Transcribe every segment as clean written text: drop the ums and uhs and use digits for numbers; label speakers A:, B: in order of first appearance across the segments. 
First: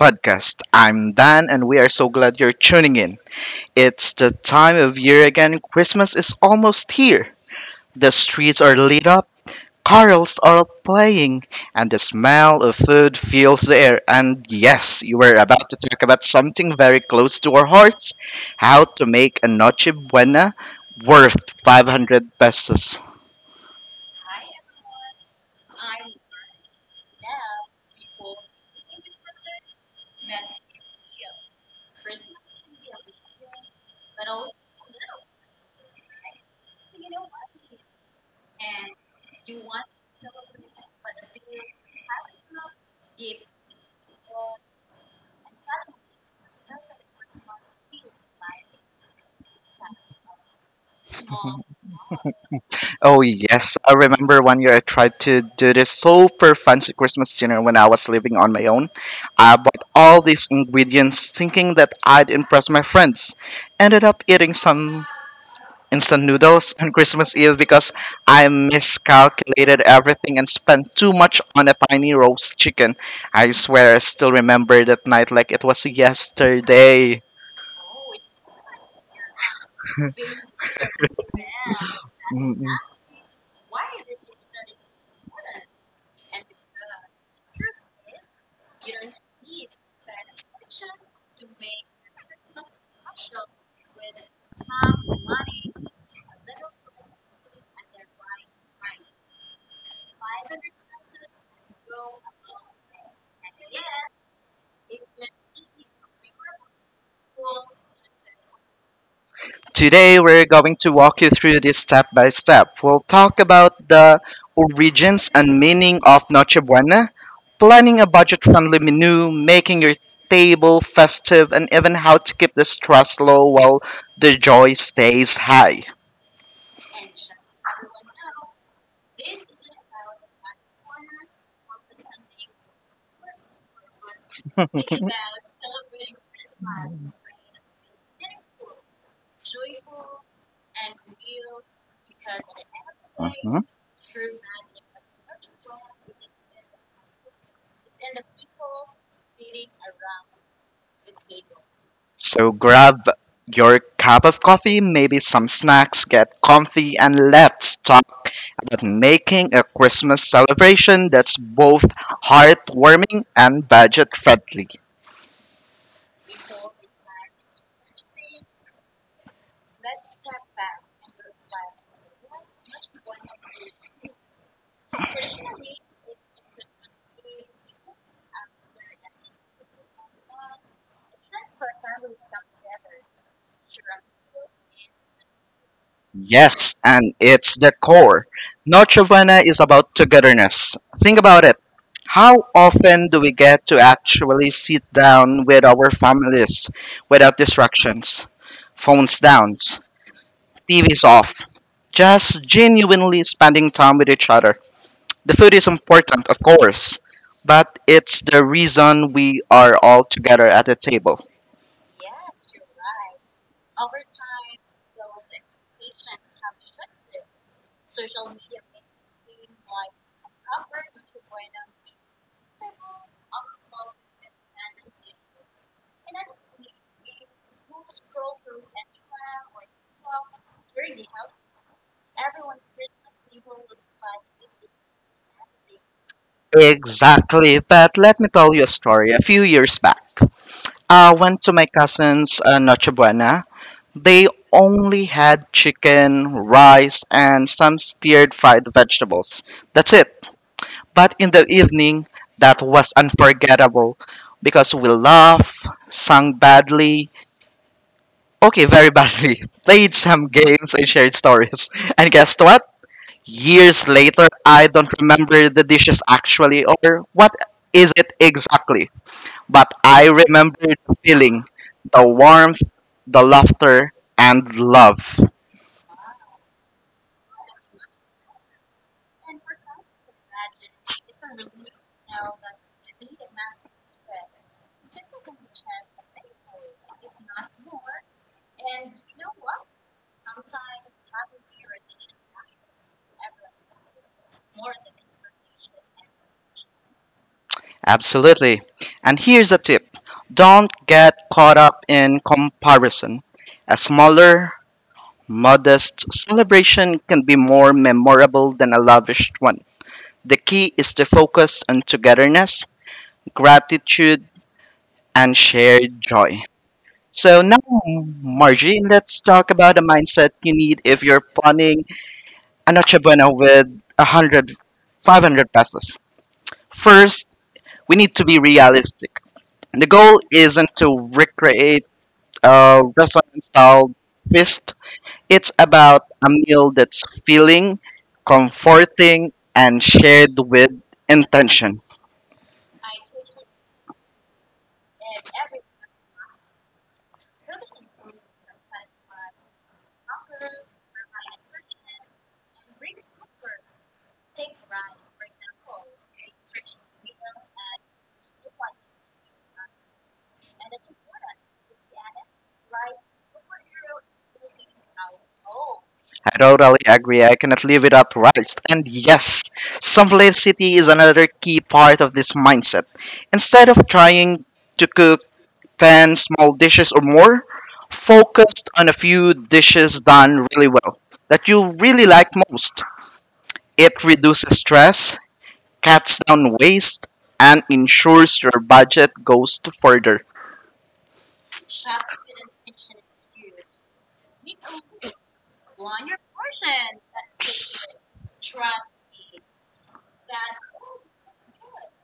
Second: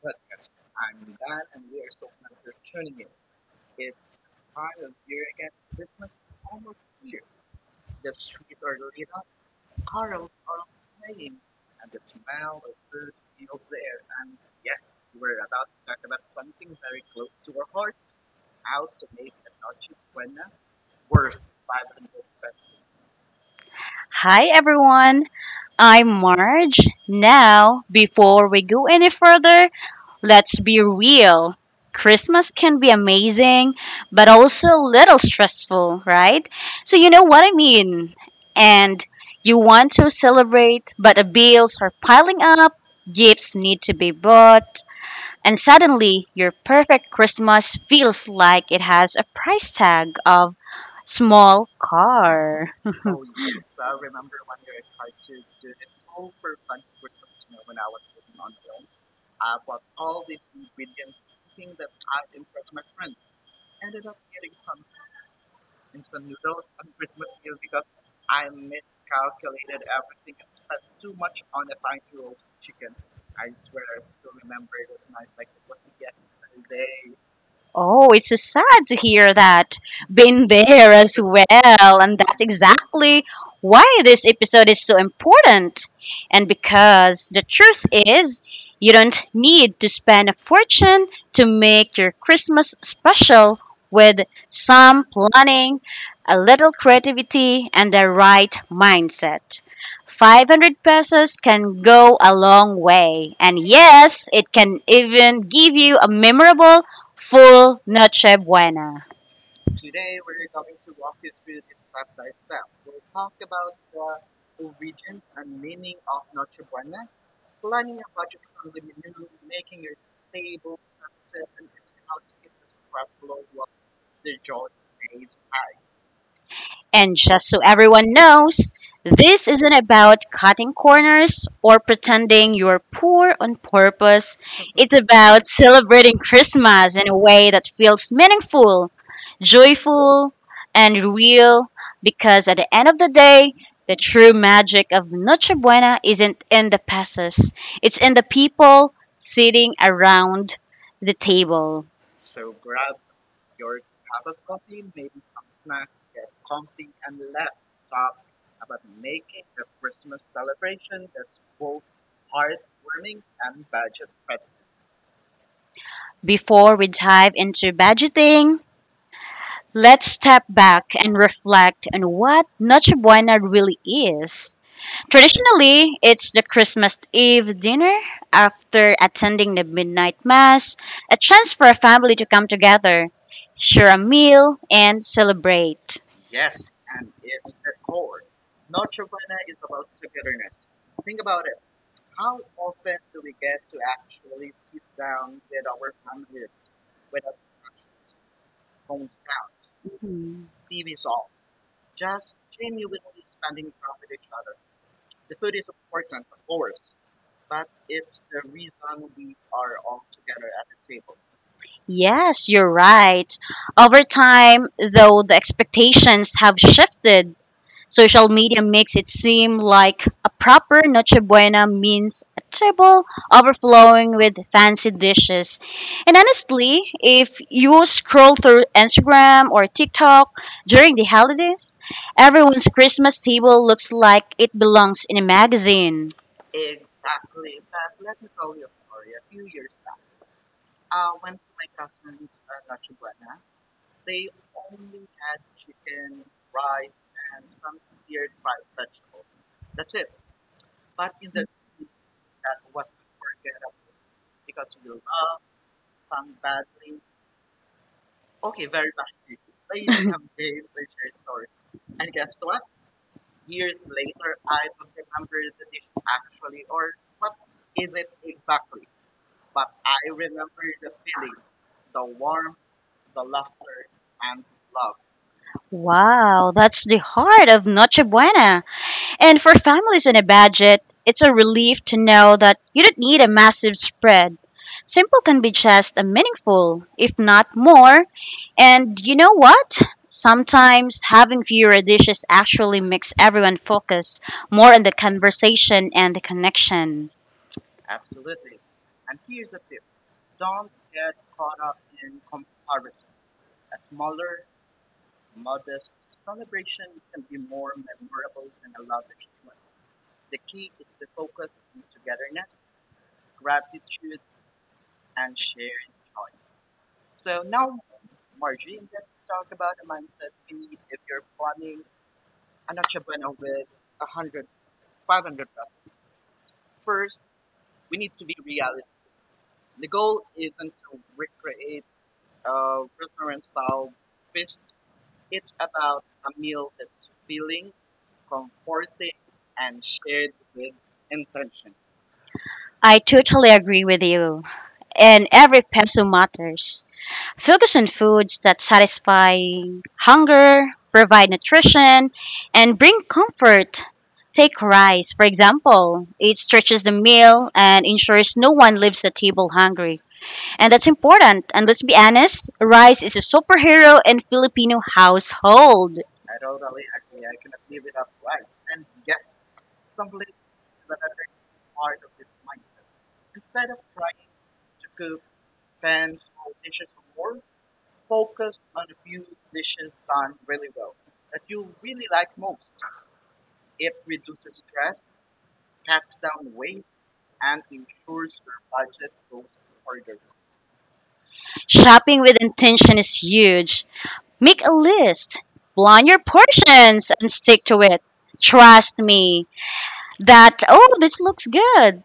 A: podcast. I'm Dan, and we are so glad you're tuning in. It's the time of year again, Christmas is almost here. The streets are lit up, carols are playing, and the smell of food fills the air. And yes, you were about to talk about something very close to our hearts, how to make a noche buena worth 500 pesos.
B: Hi everyone, I'm Marge. Now, before we go any further, let's be real. Christmas can be amazing, but also a little stressful, right? So, you know what I mean. And you want to celebrate, but the bills are piling up, gifts need to be bought, and suddenly your perfect Christmas feels like it has a price tag of small car.
A: Oh yes, I remember one year I tried to do this super fancy Christmas dinner when I was living on my own. I bought all these ingredients thinking that I'd impress my friends. Ended up eating some instant noodles on Christmas Eve because I miscalculated everything and spent too much on a tiny roast chicken. I swear I still remember that night like it was yesterday.
B: Oh, it's so sad to hear that. Been there as well, and that's exactly why this episode is so important. And because the truth is, you don't need to spend a fortune to make your Christmas special with some planning, a little creativity, and the right mindset. 500 pesos can go a long way. And yes, it can even give you a memorable full Noche Buena.
A: Today we're going to walk you through this step by step. We'll talk about the origins and meaning of Noche Buena, planning a budget friendly menu, making your table festive, and even how to keep the stress low while the joy stays high.
B: And just so everyone knows, this isn't about cutting corners or pretending you're poor on purpose. It's about celebrating Christmas in a way that feels meaningful, joyful, and real because at the end of the day, the true magic of Noche Buena isn't in the passes, it's in the people sitting around the table.
A: So grab your cup of coffee, maybe some snacks, get comfy, and let's talk about making a Christmas celebration that's both heartwarming and budget friendly.
B: Before we dive into budgeting, let's step back and reflect on what Noche Buena really is. Traditionally, it's the Christmas Eve dinner after attending the midnight mass, a chance for a family to come together, share a meal, and celebrate.
A: Yes, and it's the core. Noche Buena is about togetherness. Think about it. How often do we get to actually sit down with our families without distractions? Phones down,
B: Hmm.
A: TVs off. Just genuinely spending time with each other. The food is important, of course, but it's the reason we are all together at the table.
B: Yes, you're right. Over time, though, the expectations have shifted. Social media makes it seem like a proper Noche Buena means a table overflowing with fancy dishes. And honestly, if you scroll through Instagram or TikTok during the holidays, everyone's Christmas table looks like it belongs in a magazine.
A: Exactly, but let me tell you a story. A few years back, I went to my cousin's Noche Buena. They only had chicken, rice, and some stirred fried vegetables. That's it. But in the evening, that was unforgettable because we laughed, sang badly. Okay, very badly. Played some games and shared stories. And guess what? Years later, I don't remember the dishes actually or what is it exactly. But I remember the feeling, the warmth, the laughter, and love.
B: Wow, that's the heart of Noche Buena. And for families on a budget, it's a relief to know that you don't need a massive spread. Simple can be just as meaningful, if not more. And you know what? Sometimes having fewer dishes actually makes everyone focus more on the conversation and the connection.
A: Absolutely. And here's a tip, don't get caught up in comparison. A smaller, modest celebration can be more memorable than a lavish one. The key is to focus on togetherness, gratitude, and shared joy. So now, Margie, let's talk about the mindset you need if you're planning a Noche Buena with 100, 500 pesos. First, we need to be realistic. The goal isn't to recreate a restaurant-style feast. It's about a meal that's feeling, comforting, and shared with intention.
B: I totally agree with you, and every peso matters. Focus on foods that satisfy hunger, provide nutrition, and bring comfort. Take rice, for example. It stretches the meal and ensures no one leaves the table hungry. And that's important. And let's be honest, rice is a superhero in Filipino household.
A: I totally agree. I cannot live without rice. And yes, simplicity is another key part of this mindset. Instead of trying to cook 10 small dishes or more, focused on a few dishes done really well that you really like most. It reduces stress, cuts down waste, and ensures your budget goes to further.
B: Shopping with intention is huge. Make a list, plan your portions, and stick to it. Trust me, that, oh, this looks good.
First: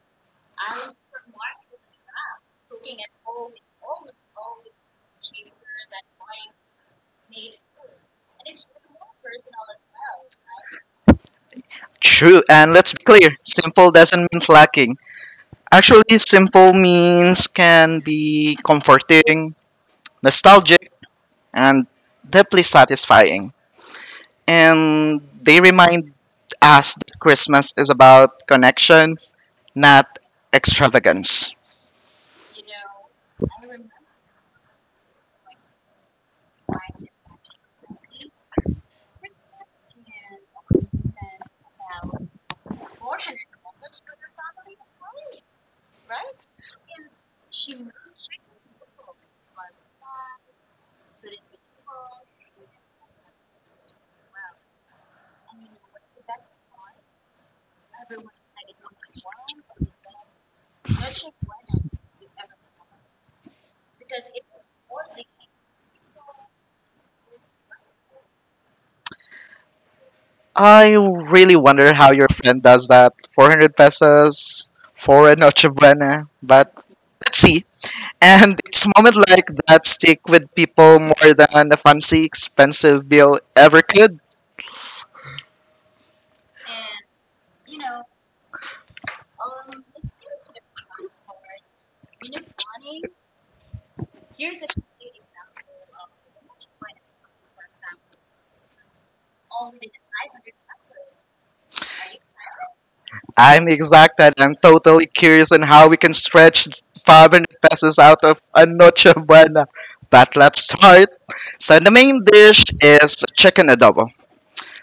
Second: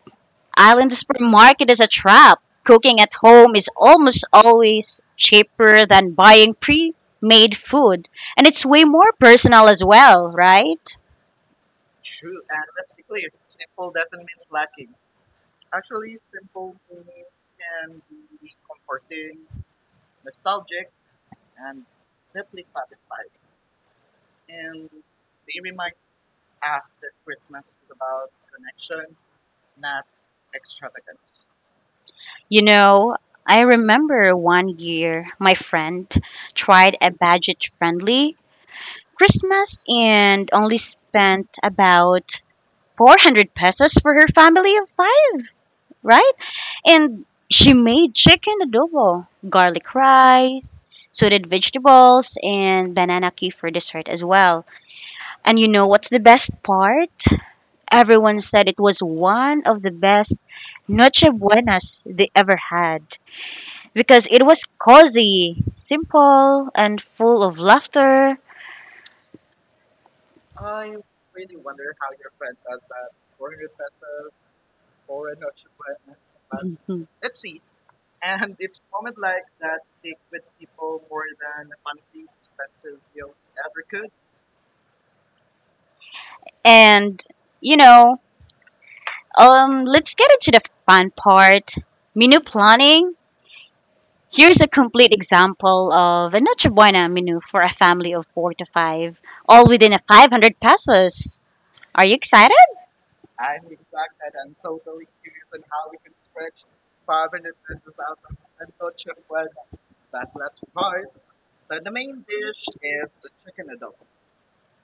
B: Island supermarket is a trap. Cooking at home is almost always cheaper than buying pre made food. And it's way more personal as well, right?
A: True, and let's be clear, simple doesn't mean lacking. Actually, simple means can be comforting, nostalgic, and deeply satisfying. And they remind us that Christmas is about connection, not extravagance.
B: You know, I remember one year my friend tried a budget friendly Christmas and only spent about 400 pesos for her family of five, right? And she made chicken adobo, garlic rice, sauteed vegetables and banana cake for dessert as well. And you know what's the best part? Everyone said it was one of the best noche buenas they ever had because it was cozy, simple, and full of laughter.
A: I really wonder how your friend does that. 400 pesos for a Noche Buena, but
B: Mhm.
A: let's see. And it's moments like that stick with people more than a fancy, expensive bill ever could.
B: And you know, let's get into the fun part. Menu planning. Here's a complete example of a noche buena menu for a family of four to five, all within a 500 pesos. Are you excited?
A: I'm exacted. I'm totally curious on how we can stretch 500 pesos out of a noche buena. But let's start. So the main dish is chicken adobo.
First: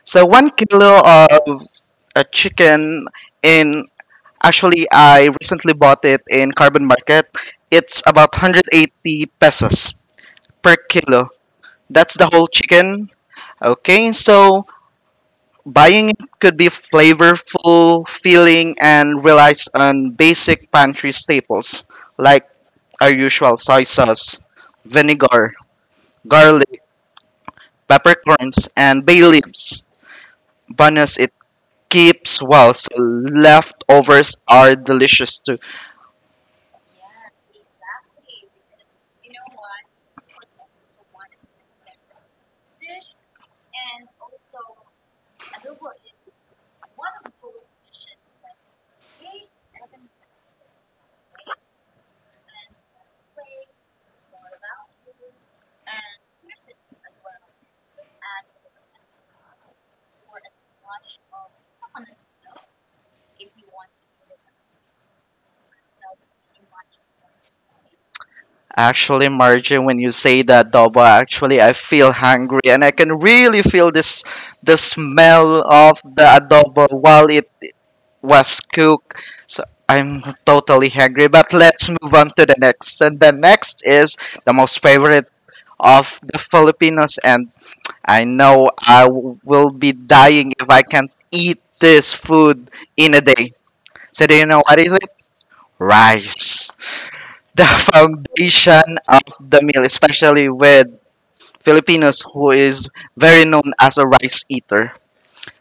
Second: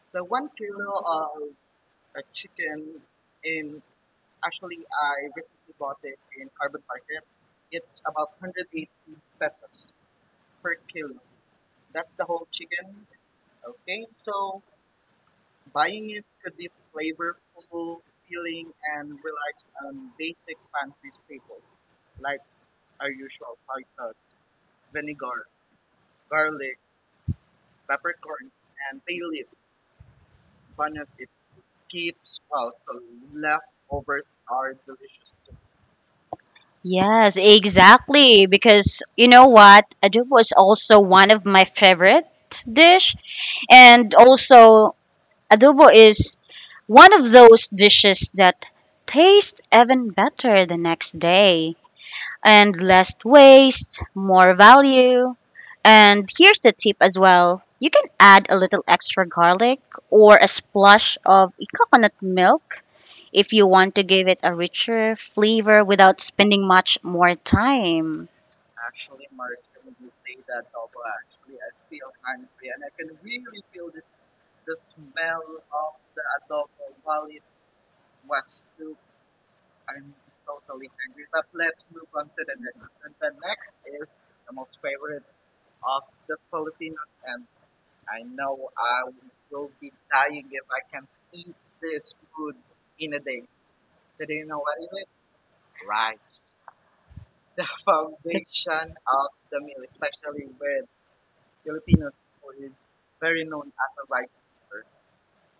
A: So 1 kilo of a chicken in, actually I recently bought it in Carbon Market. It's about 180 pesos per kilo. That's the whole chicken. Okay, so buying it could be flavorful, filling, and relies on basic pantry staples like our usual soy sauce, vinegar, garlic, peppercorns, and bay leaves. Bonus, it keeps well, so leftovers are delicious too.
B: Yes, exactly. Because you know what? Adobo is also one of my favorite dish. And also, adobo is one of those dishes that taste even better the next day. And less waste, more value. And here's the tip as well. You can add a little extra garlic or a splash of coconut milk if you want to give it a richer flavor without spending much more time.
A: Actually, Margie, when you say that adobo, actually, I feel hungry, and I can really feel this, the smell of the adobo while it was cooked. So I'm totally hungry, but let's move on to the next. And the next is the most favorite of the Filipinos, and I know will be dying if I can't eat this food in a day. So do you know what is it? Rice. The foundation of the meal, especially with Filipinos who is very known as a rice eater,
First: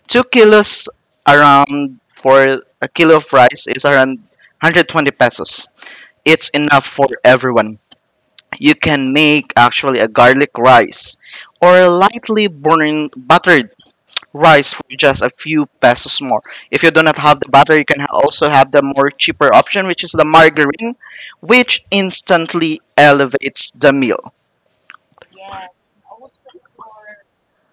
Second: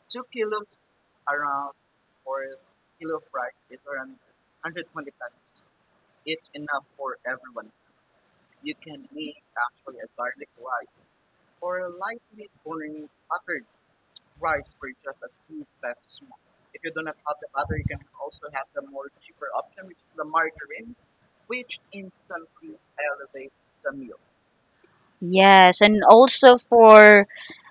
A: 2 kilos around, for a kilo of rice is around 120 pesos. It's enough for everyone. You can make actually a garlic rice or a lightly burning buttered rice for just a few pesos more. If you do not have the butter, you can also have the more cheaper option, which is the margarine, which instantly elevates the meal.
B: Yes, and also for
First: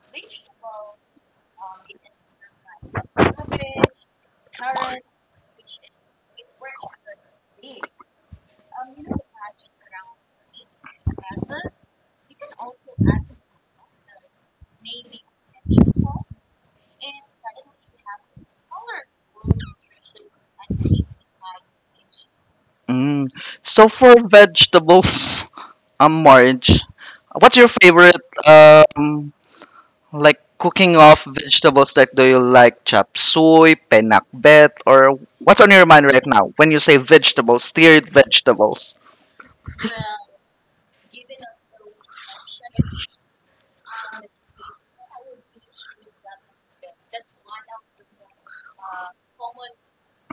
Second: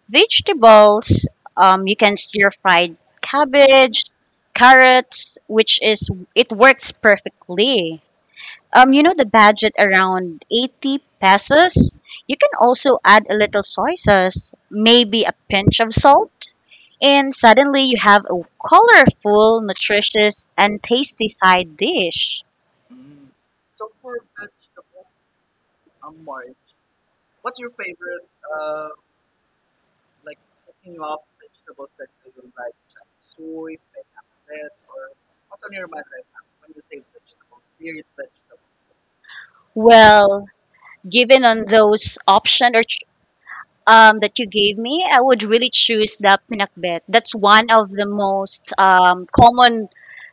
B: vegetables, you can stir fried cabbage, carrots, which is it works perfectly. You know the budget around 80 pesos. You can also add a little soy sauce, maybe a pinch of salt, and suddenly you have a colorful, nutritious, and tasty side dish.
A: Mm. So for vegetables, Marge, what's your favorite um, like cooking off vegetables, like do you like chop suey, penakbet, or what's on your mind right now when you say vegetables, steered vegetables?
B: Well, given on those option or that you gave me, I would really choose the pinakbet. That's one of the most common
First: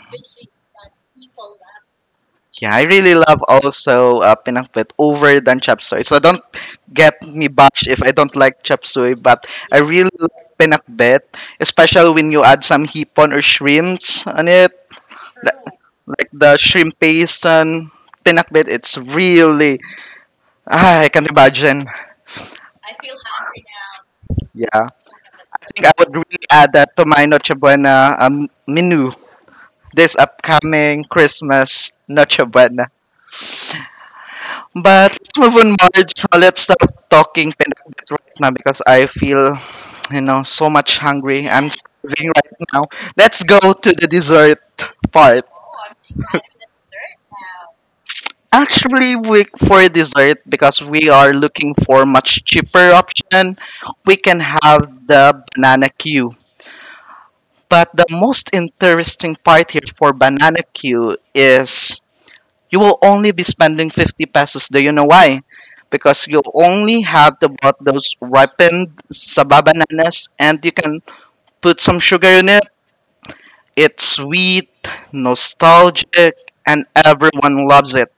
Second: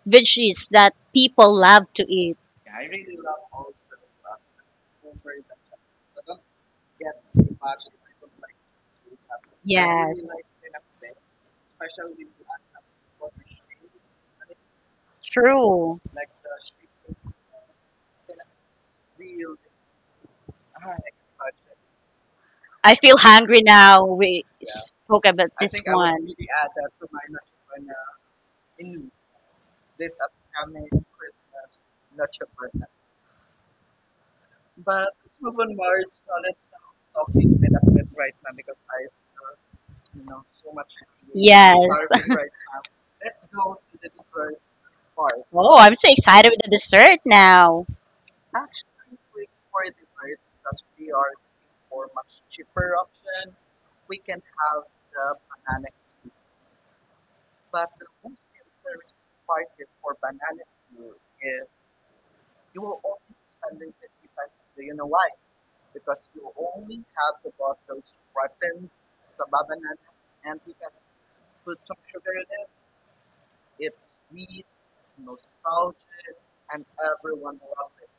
B: veggies that people love to eat.
A: Yeah, I really love also pinakbet over than chop suey. So don't get me bashed if I don't like chop suey, but I really
B: Yes,
A: like pinakbet, especially when you add some hipon or shrimps on it, li-
B: true.
A: like the shrimp paste and pinakbet. It's really ah, I can't imagine.
B: I feel hungry now. We
A: Yeah.
B: spoke about this
A: Think I would
B: one.
A: really add that to my Noche Buena menu this upcoming Christmas Noche Buena. But let's move on, Marge. So let's stop talking Pinakbet right now because I feel, so much hungry. I'm
B: Yes.
A: starving right now. Let's go to the dessert part.
B: Oh, I'm so excited with the dessert now.
A: Actually, we, for dessert, because we are looking for much cheaper option, we can have the banana Q. But the most interesting part here for Banana Q is you will only be spending 50 pesos. Do you know why? Because you only have to bought those ripened saba bananas and you can put some sugar in it. It's sweet, nostalgic, and everyone loves it.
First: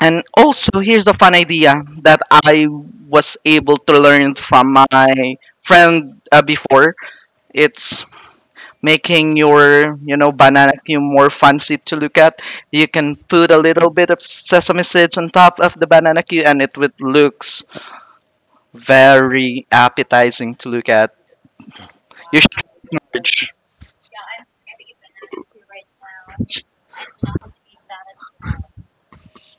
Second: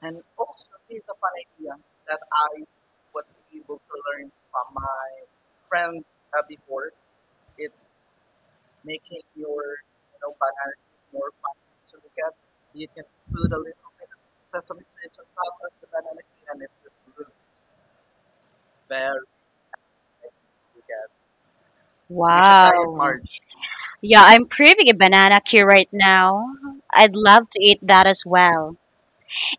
A: And also, here's a fun idea that I was able to learn from my friend before. It's making your banana cue more fancy to look at. You can put a little bit of sesame seeds on top of the banana cue and it would looks very appetizing to look at. You
B: Wow.
A: should merge,
B: Yeah, I'm craving a banana cue right now. I'd love to eat that as well.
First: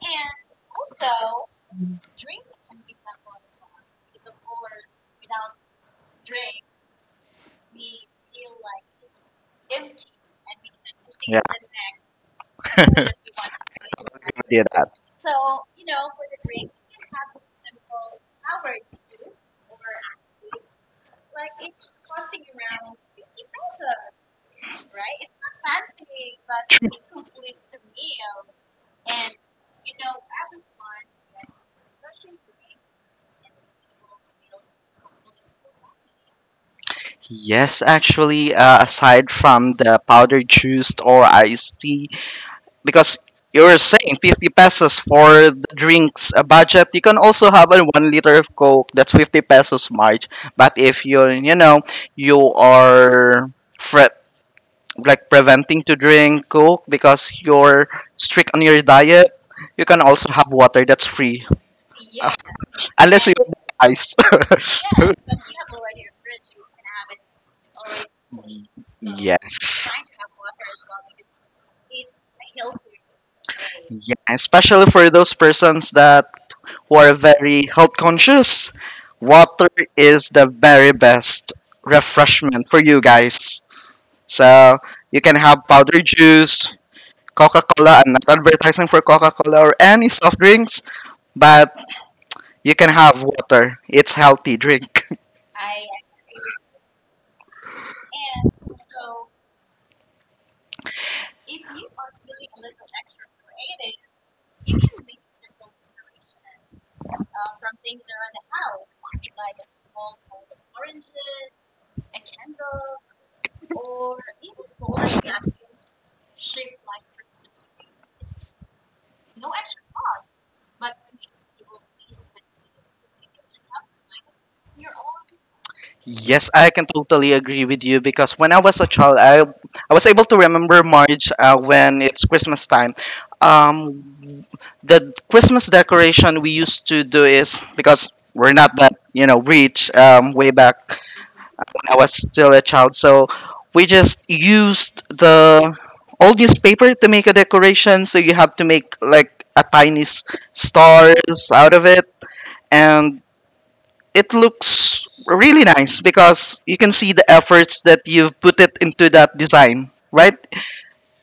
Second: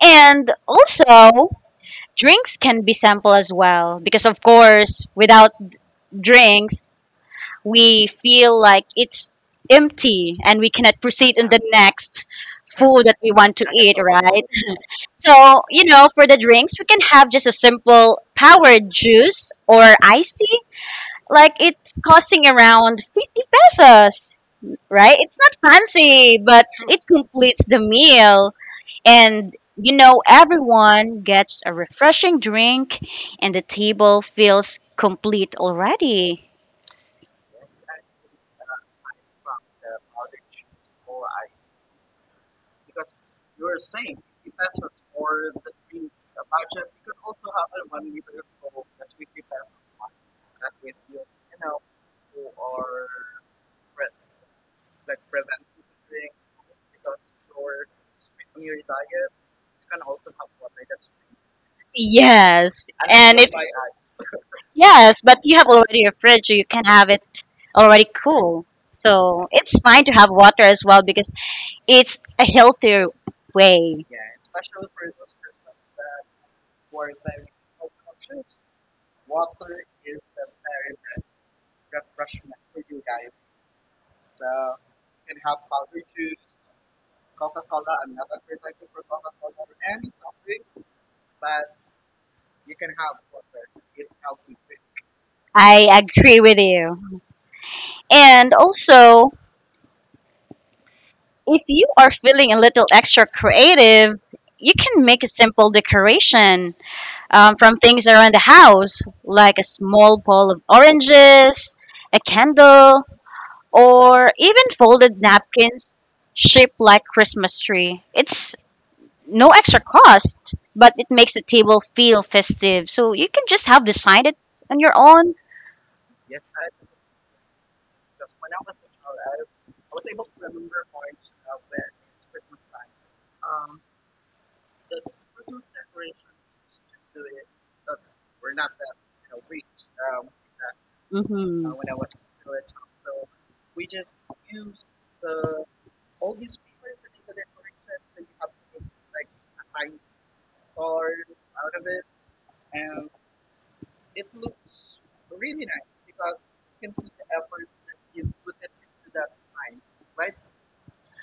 B: And also, drinks can be sample as well because of course, without drinks, we feel like it's empty and we cannot proceed
A: yeah,
B: in the next food that we want to eat, right?
A: do that.
B: So, you know, for the drinks, we can have just a simple powered juice or iced tea. Like it's costing around 50 pesos, right? It's not fancy, but it completes the meal. And, you know, everyone gets a refreshing drink, and the table feels complete already.
A: Yes, actually aside from the powdered juice or iced tea, because you are saying 50 pesos for the drinks budget, you can also have a 1 liter of coke, that's 50 pesos, march. But if you're, you are, fre- like preventing to drink coke because you're strict on your diet, you can also have water, that's free. Uh,
B: Yes.
A: unless you
B: And it,
A: have ice.
B: yes, but you have already a fridge, so you can have it already cool. So it's
A: Yes,
B: fine to have water as well because it's a healthier way.
A: yeah, especially for those persons that who are very health conscious, water is the very best refreshment for you guys. So you can have powder juice, Coca Cola. I'm not advertising for Coca Cola or any soft drinks, but you can have water. It's healthy drink.
B: I agree with you. And also, if you are feeling a little extra creative, you can make a simple decoration from things around the house, like a small bowl of oranges, a candle, or even folded napkins shaped like Christmas tree. It's no extra cost, but it makes the table feel festive. So you can just have designed it on your own.
A: Yes, I can totally agree with you because when I was a child, I was able to remember March when it's Christmas time. Um, the Christmas decoration we used to do is because we're not that rich way back
B: Hmm.
A: when I was still a child, so we just used the old newspaper to make a decoration. So you have to make like a tiny stars out of it, and it looks really nice because you can see the efforts that you've put it into that design, right?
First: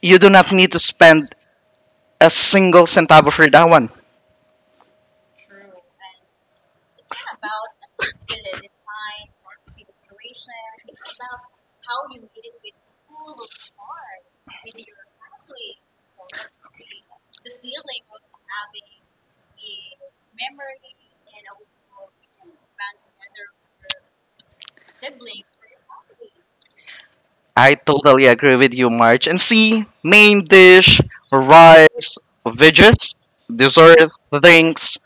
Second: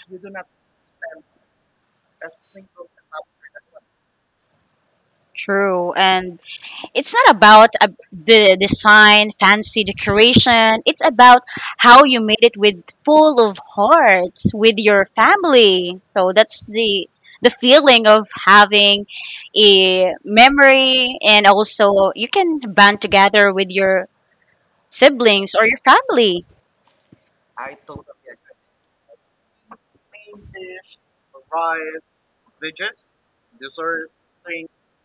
A: You do not need to spend a single centavo for that one.
B: True, and it's not about the design, fancy decoration. It's about how you made it with full of heart with your family. So that's the feeling of having a memory and also you can band together with your siblings or your family.
A: I totally agree with you, March. And see, main dish, rice, veggies, dessert, drinks,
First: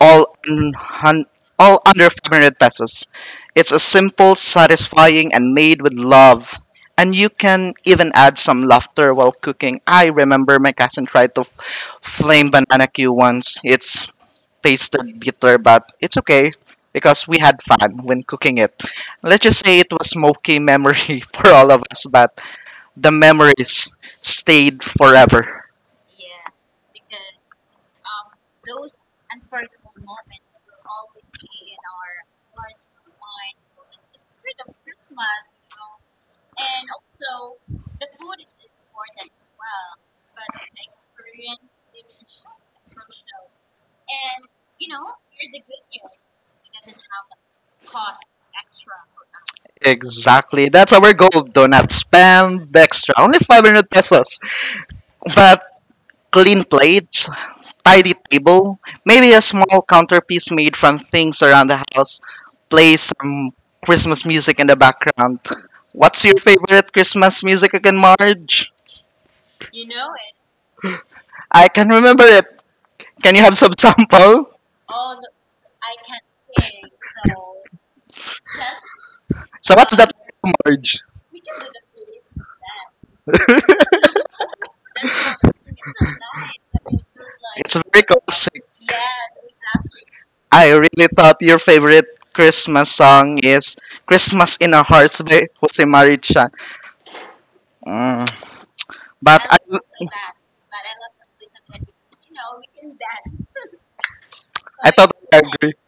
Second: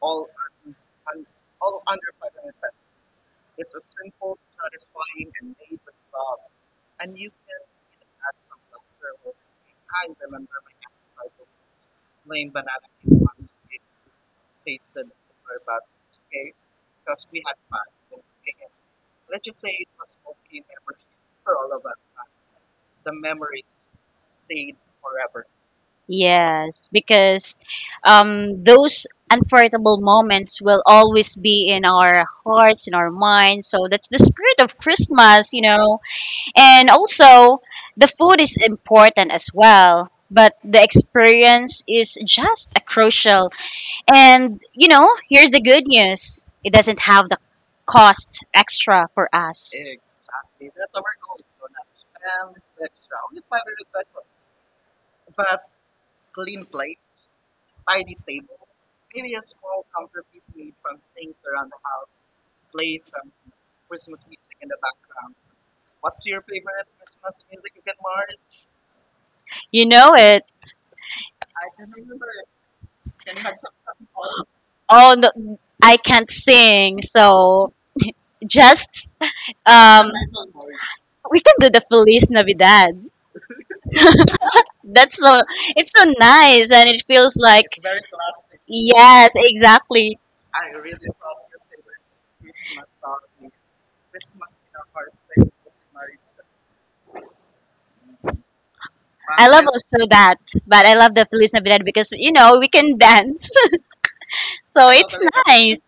A: all un- hun- all under 500 pesos. It's a simple, satisfying, and made with love. And you can even add some laughter while cooking. I remember my cousin tried to flame banana Q once. It's tasted bitter, but it's okay because we had fun when cooking it. Let's just say it was smoky memory for all of us, but the memories stayed forever.
B: Yes, because those unforgettable moments will always be in our hearts, in our minds. So that's the spirit of Christmas, you know. And also, the food is important as well, but the experience is just a crucial. And you know, here's the good news: it doesn't have the cost extra for us.
A: Exactly. That's our goal. Do not spam extra. Only 500 pesos. But clean plates, tidy table, maybe a small counterpiece made from things around the house, play some Christmas music in the background. What's your favorite Christmas music again, Marge?
B: You know it.
A: I can remember it. Can you have some sample?
B: Oh, no, I can't sing, so just
A: So what's
B: um,
A: that, Marge?
B: we can do the Feliz Navidad. That's so. It's so nice, and it feels like.
A: It's very classic.
B: Yes, exactly.
A: I really thought your favorite Christmas song is Christmas in Our Hearts by Jose Marichan. Mm.
B: I
A: But
B: love also that, but I love the Feliz Navidad because you know we can dance, so
A: I thought
B: it's
A: I agree.
B: nice.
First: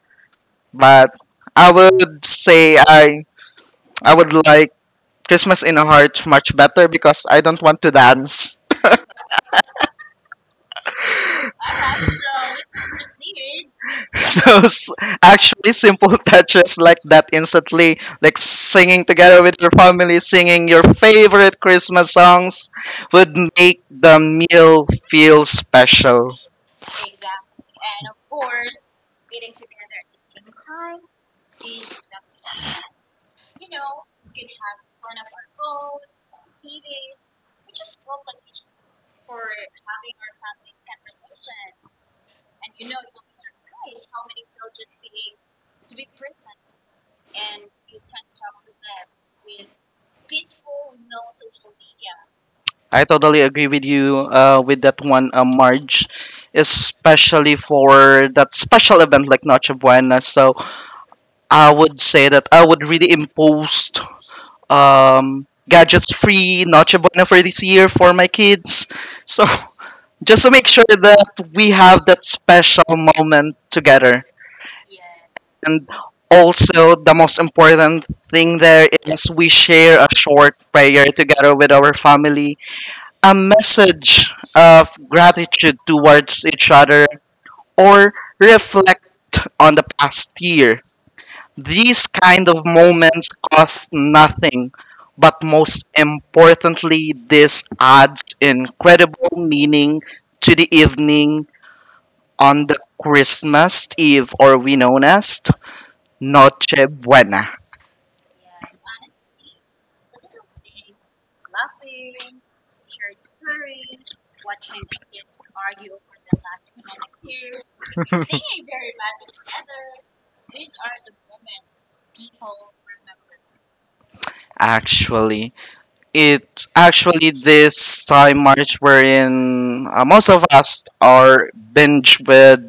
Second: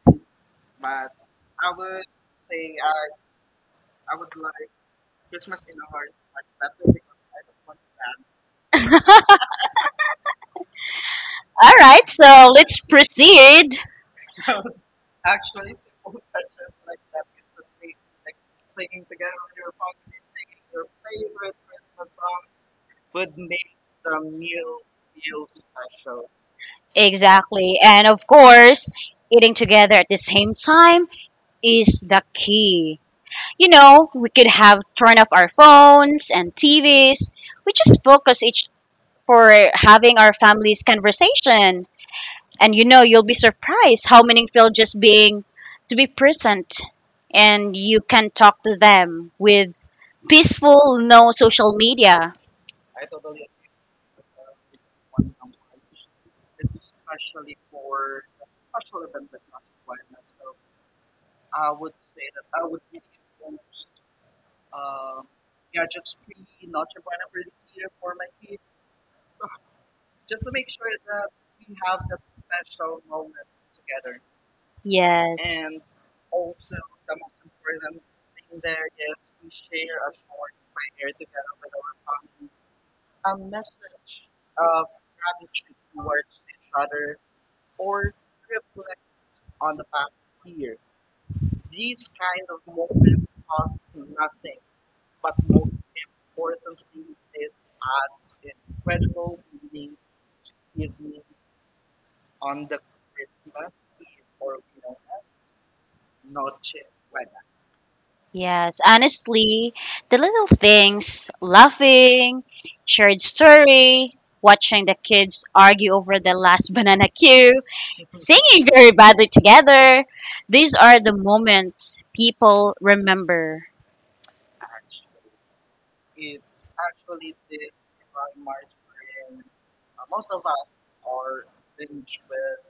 A: But I would say I would like Christmas in a Heart much better because I don't want to dance.
B: All right, so let's proceed.
A: Those actually simple touches like that, instantly, like singing together with your family, singing your favorite Christmas songs, would make the meal feel special.
B: Exactly, and of course, eating together at the same time is the key. You know, we could have turn off our phones and TVs. We just focus each for having our family's conversation, and you know you'll be surprised how meaningful just being to be present and you can talk to them with peaceful, no social media.
A: I totally agree with you with that one, Marge, especially for that special event like Noche Buena. So I would say that I would really impose gadgets free Noche Buena for this year for my kids. So just to make sure that we have that special moment together.
B: Yes.
A: And also, the most important thing there is we share a short prayer together with our family, a message of gratitude towards each other, or reflect on the past year. These kind of moments cost nothing, but most importantly, this adds incredible meaning to the evening on the Christmas Eve, or we known as Noche Buena.
B: Yes, honestly, the little things, laughing, shared story, watching the kids argue over the last banana cue, singing very badly together, these are the moments people remember.
A: Actually, it actually this time March wherein most of us are binge with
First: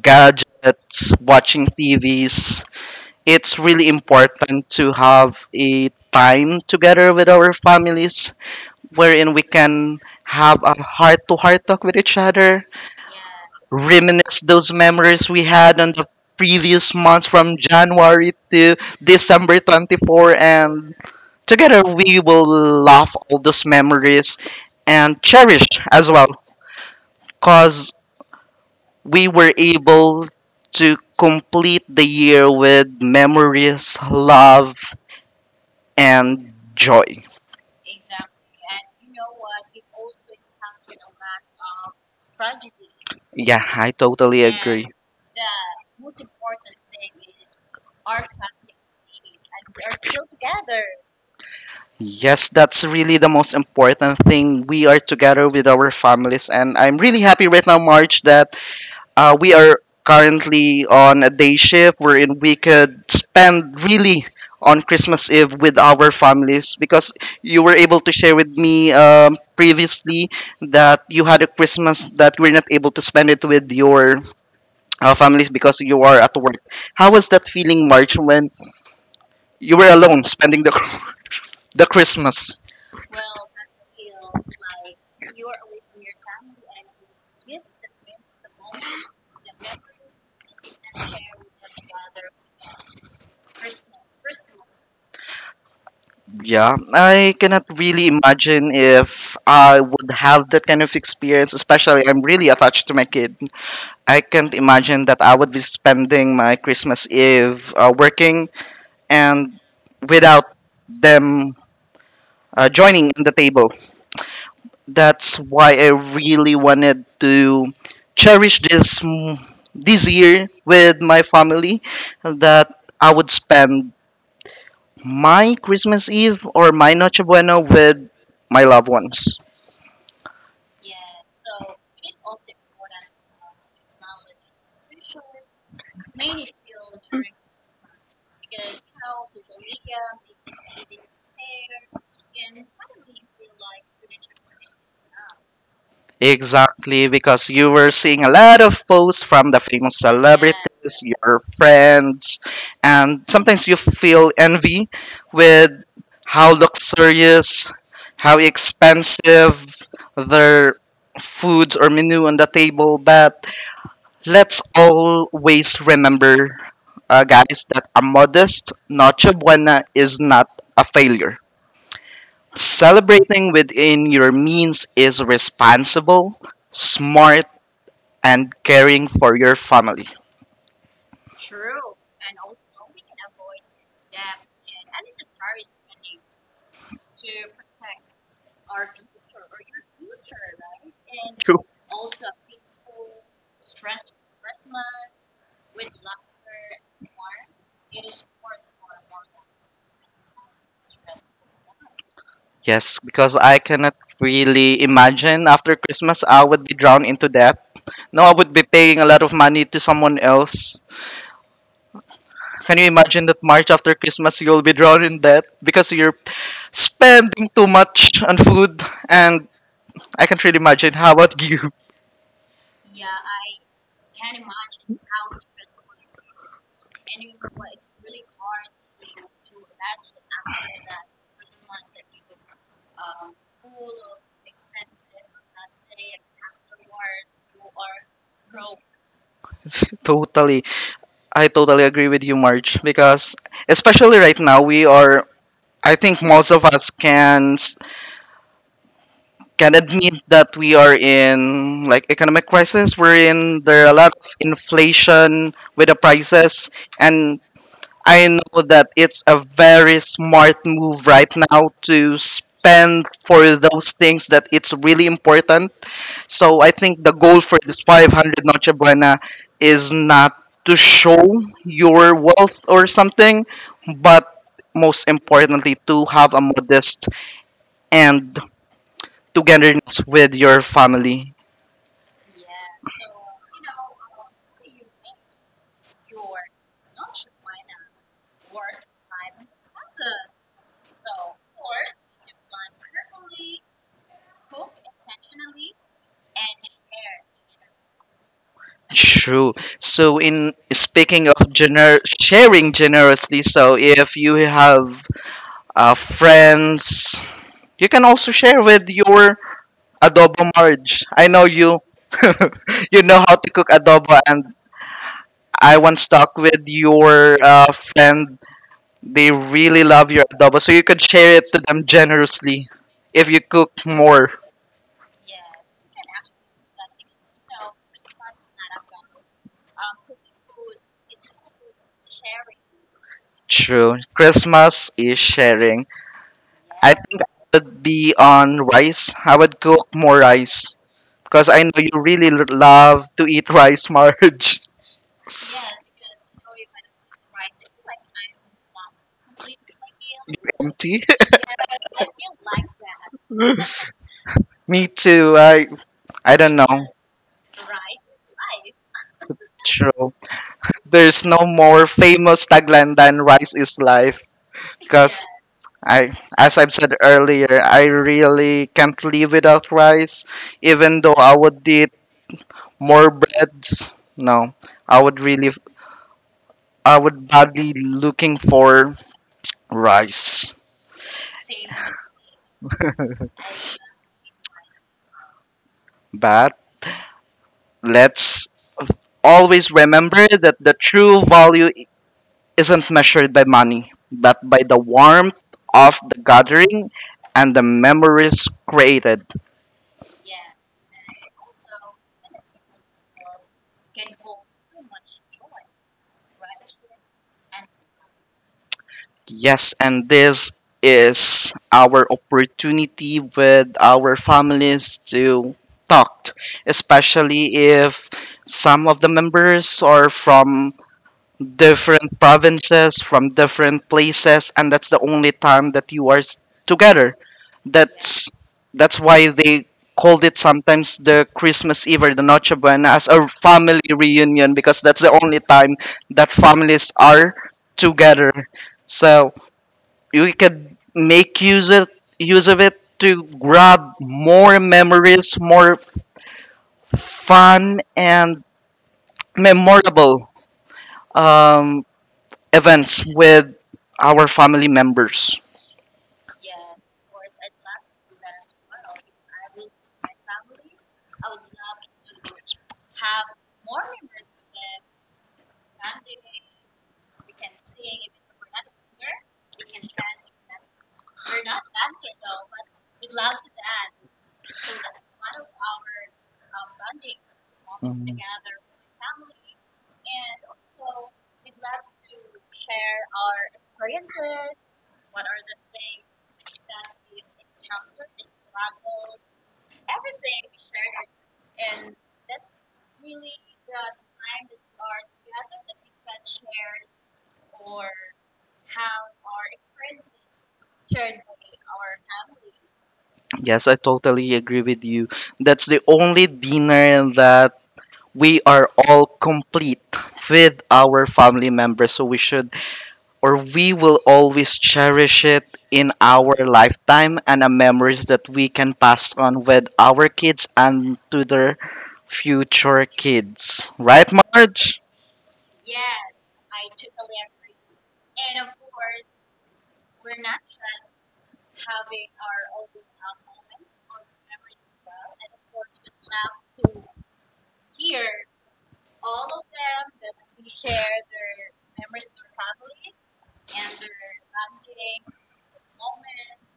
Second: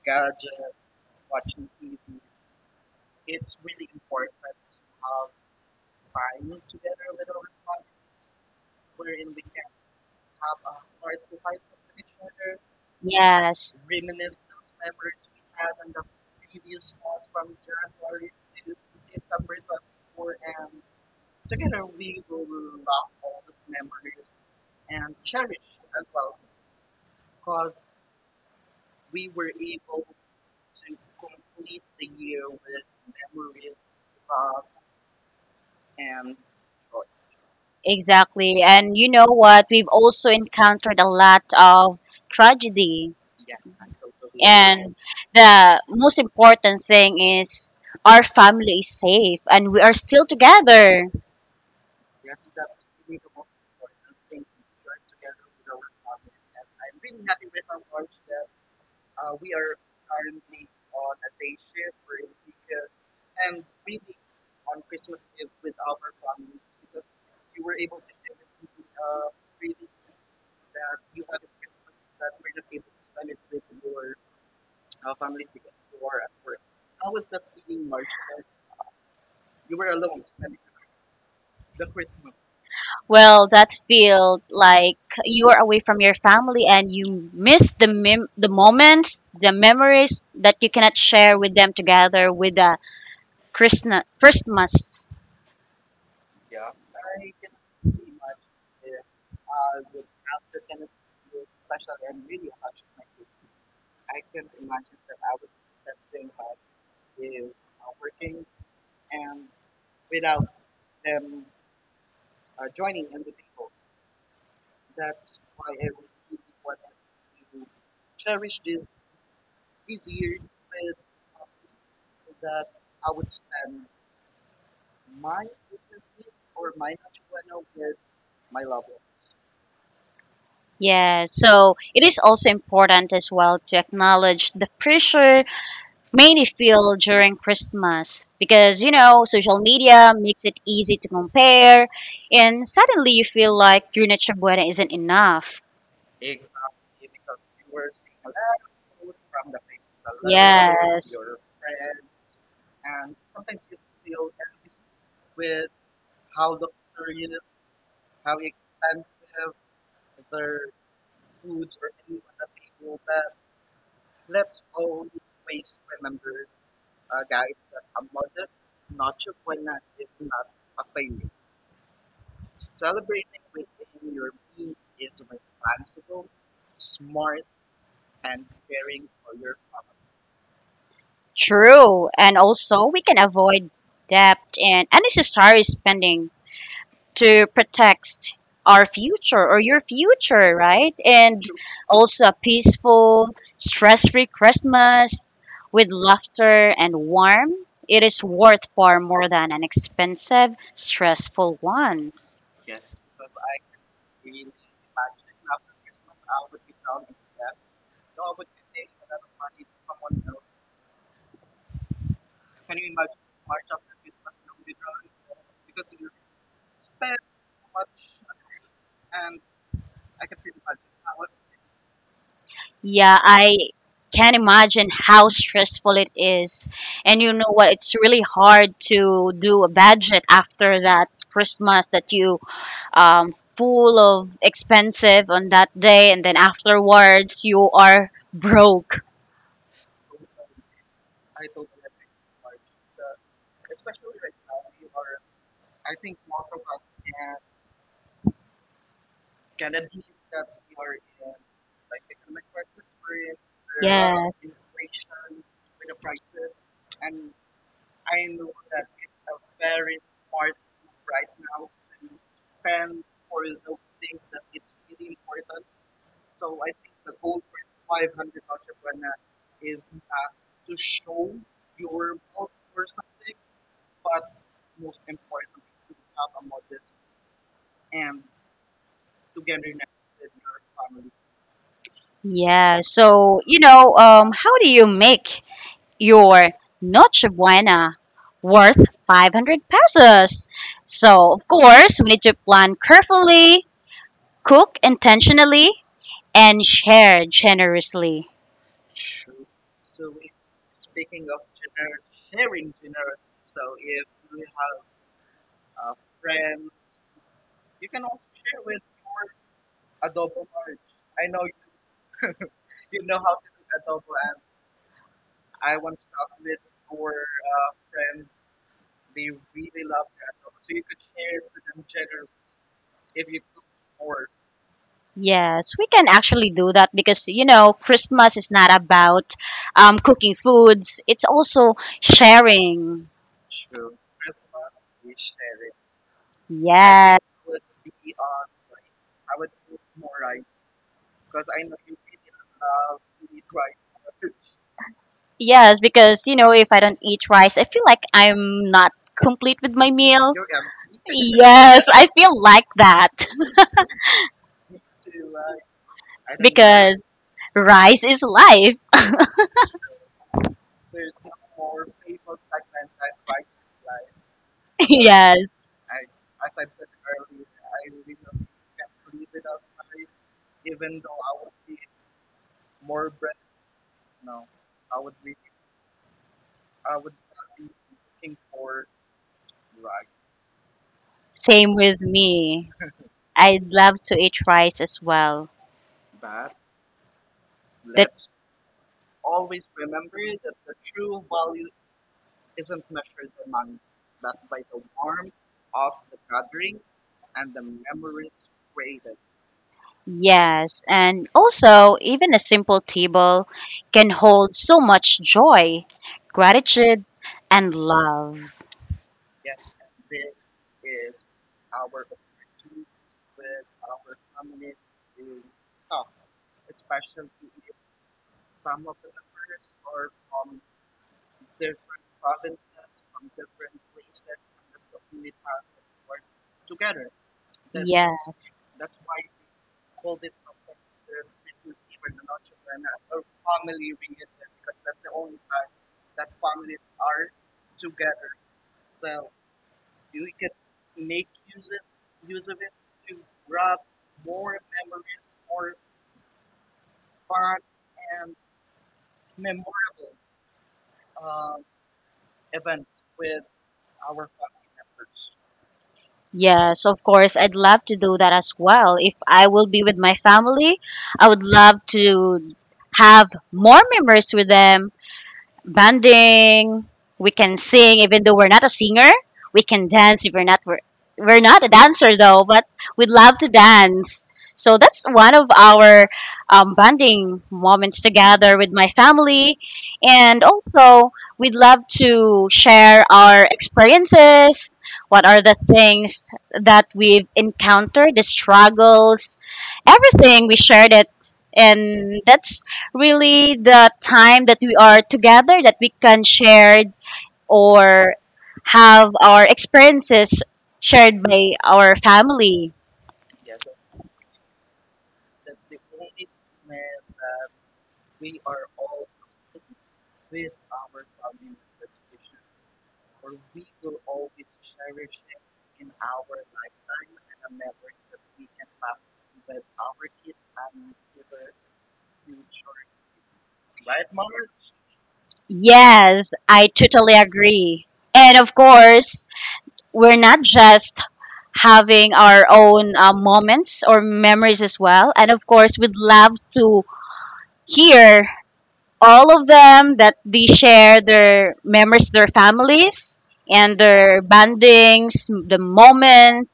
A: gadgets, watching TVs, it's really important to have a time together with our families wherein we can have a heart to heart talk with each other,
B: Yes,
A: reminisce those memories we had on the previous months from January to December 24, and together we will laugh all those memories and cherish as well cause we were able to complete the year with memories, love, and joy.
B: exactly. And you know what? We've also encountered a lot of tragedy.
A: Yeah, I totally agree.
B: And the most important thing is our family is safe and we are still together.
A: Yes, that's really the most important thing. We are together with our families, and I'm really happy right now, March, that we are currently on a day shift wherein we could spend really on Christmas Eve with our families because you were able to share with me previously that you had a Christmas that you were not able to spend it with your families because you are at work. How was that feeling, March, when you were alone spending the Christmas.
B: Well, that feel like you are away from your family and you miss the moments, the memories that you cannot share with them together with the Christmas. Christmas.
A: Yeah, I cannot really imagine if I would have that kind of experience. Especially, I'm really attached to my kid. I can't imagine that I would be spending my Christmas Eve working and without them joining in the table. That's why I really wanted to cherish this this year with my family that I would spend my Christmas Eve or my Noche Buena with my loved ones.
B: Yeah, so it is also important as well to acknowledge the pressure mainly feel during Christmas because you know social media makes it easy to compare, and suddenly you feel like your Noche Buena isn't enough.
A: Exactly, because you were seeing a lot of posts from the famous celebrities,
B: Yes,
A: your friends, and sometimes you feel envy with how luxurious, how expensive their foods or menu on the table. But let's always remember, guys, that a modest Noche Buena is not a failure. Celebrating within your means is responsible, smart, and caring for your family.
B: true, and also we can avoid debt and unnecessary spending to protect our future or your future, right? And
A: True.
B: also a peaceful, stress free Christmas with laughter and warmth. It is worth far more than an expensive, stressful one.
A: Yes, because I cannot really imagine after Christmas I would be drowned into debt. No, I would be paying a lot of money to someone else. Can you imagine that March after Christmas you'll be drowned in debt because you're spending too much on food? And I can't really imagine. How about you?
B: Yeah, I can imagine how stressful it is. And you know what? It's really hard to do a budget after that Christmas that you full of expensive on that day, and then afterwards you are broke.
A: Totally. I totally agree with you, Marge, because especially right now we are I think most of us can admit that we are in like economic crisis. We're in there are a lot of
B: Yes,
A: inflation with the prices, and I know that it's a very smart move right now to spend for those things that it's really important, so I think the goal for this 500 Noche Buena is not to show your wealth or something, but most importantly, to have a modest and togetherness with your family.
B: yeah. So you know, how do you make your Noche Buena worth 500 pesos? So of course we need to plan carefully, cook intentionally, and share generously.
A: True. So, in speaking of sharing generously, so if you have friends, you can also share with your adobo marriage. I know you you know how to cook adobo and I once talked with your friend. They really love your adobo, so you could share it to them generously if you cook more.
B: Yes, we can actually do that because you know Christmas is not about cooking foods. It's also sharing.
A: True. Christmas is sharing. I
B: Right. Yes,
A: think I would be on rice. I would cook more rice because I know you really love to eat rice, Marge.
B: yes, because you know if I don't eat rice, I feel like I'm not complete with my meal.
A: Empty.
B: Yes, I feel like that
A: Me too. I don't know.
B: because rice is life.
A: True. There's no more famous tagline than rice is life because
B: Yes,
A: I, as I've said earlier, I really can't live without rice. Even though I would eat more breads, no, I would really, I would badly looking for rice.
B: same with me. I love to eat rice as well.
A: But let's always remember that the true value isn't measured by money, but by the warmth of the gathering and the memories created.
B: Yes, and also, even a simple table can hold so much joy, gratitude, and love.
A: Yes, and this is our opportunity with our families to talk, especially if some of the members are from different provinces, from different places, and that's the only time that you are together.
B: Yeah,
A: That's why they called it sometimes the Christmas Eve or the Noche Buena as a family reunion because that's the only time that families are together. So you can make use of it to grab more memories, more fun and memorable um, events with our family members.
B: yes, of course, I'd love to do that as well. If I will be with my family, I would love to have more memories with them banding. We can sing even though we're not a singer. We can dance if we're not a dancer though, but we'd love to dance. So that's one of our bonding moments
A: Mhm.
B: together with my family, and also we'd love to share our experiences. What are the things that we've encountered, the struggles, everything we shared it, and that's really the time that we are together that we can share or have our experiences shared by our family.
A: Yes, I totally agree with you. That's the only dinner that we are all complete with our family members. So we should or we will always cherish it in our lifetime and a memories that we can pass on with our kids and to their future kids. Right, Marge?
B: Yes, I totally agree. And of course, we're not just having our own moments or memories as well. And of course, we'd love to hear all of them that they share their memories, their families, and their bandings, the moment.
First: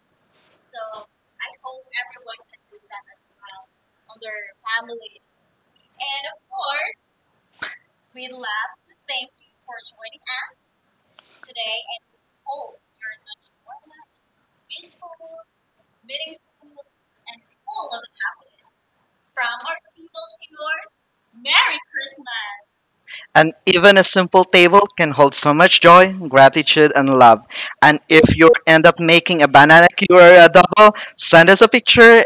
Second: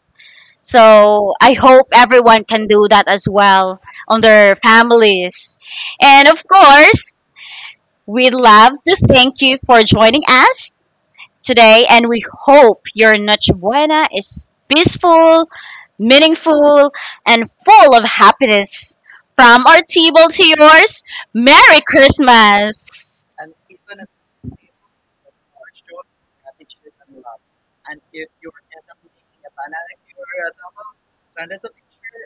B: So I hope everyone can do that as well on their families. And of course, we'd love to thank you for joining us today. And we hope your Noche Buena is peaceful, meaningful, and full of happiness. From our table to yours, Merry Christmas!
A: And even a simple table can hold so much joy, gratitude, and love. And if you end up making a banana cue or adobo, send us a picture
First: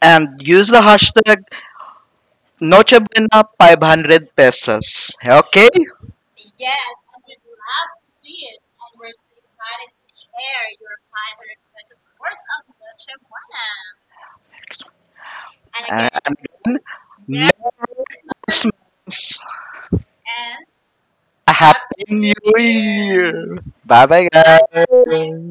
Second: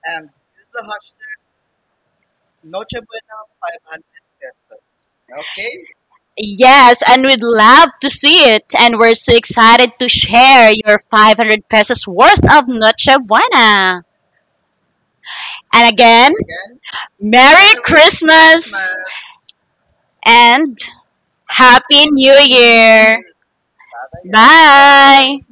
A: and use the hashtag Nochebuena 500 pesos. Okay?
B: Yes, and we'd love to see it. And we're so excited to share your 500 pesos worth of Noche Buena. And again,
A: Uh,
B: Merry Christmas and
A: Happy
B: Happy New
A: New
B: Year.
A: Year! Bye bye,
B: Bye.
A: guys!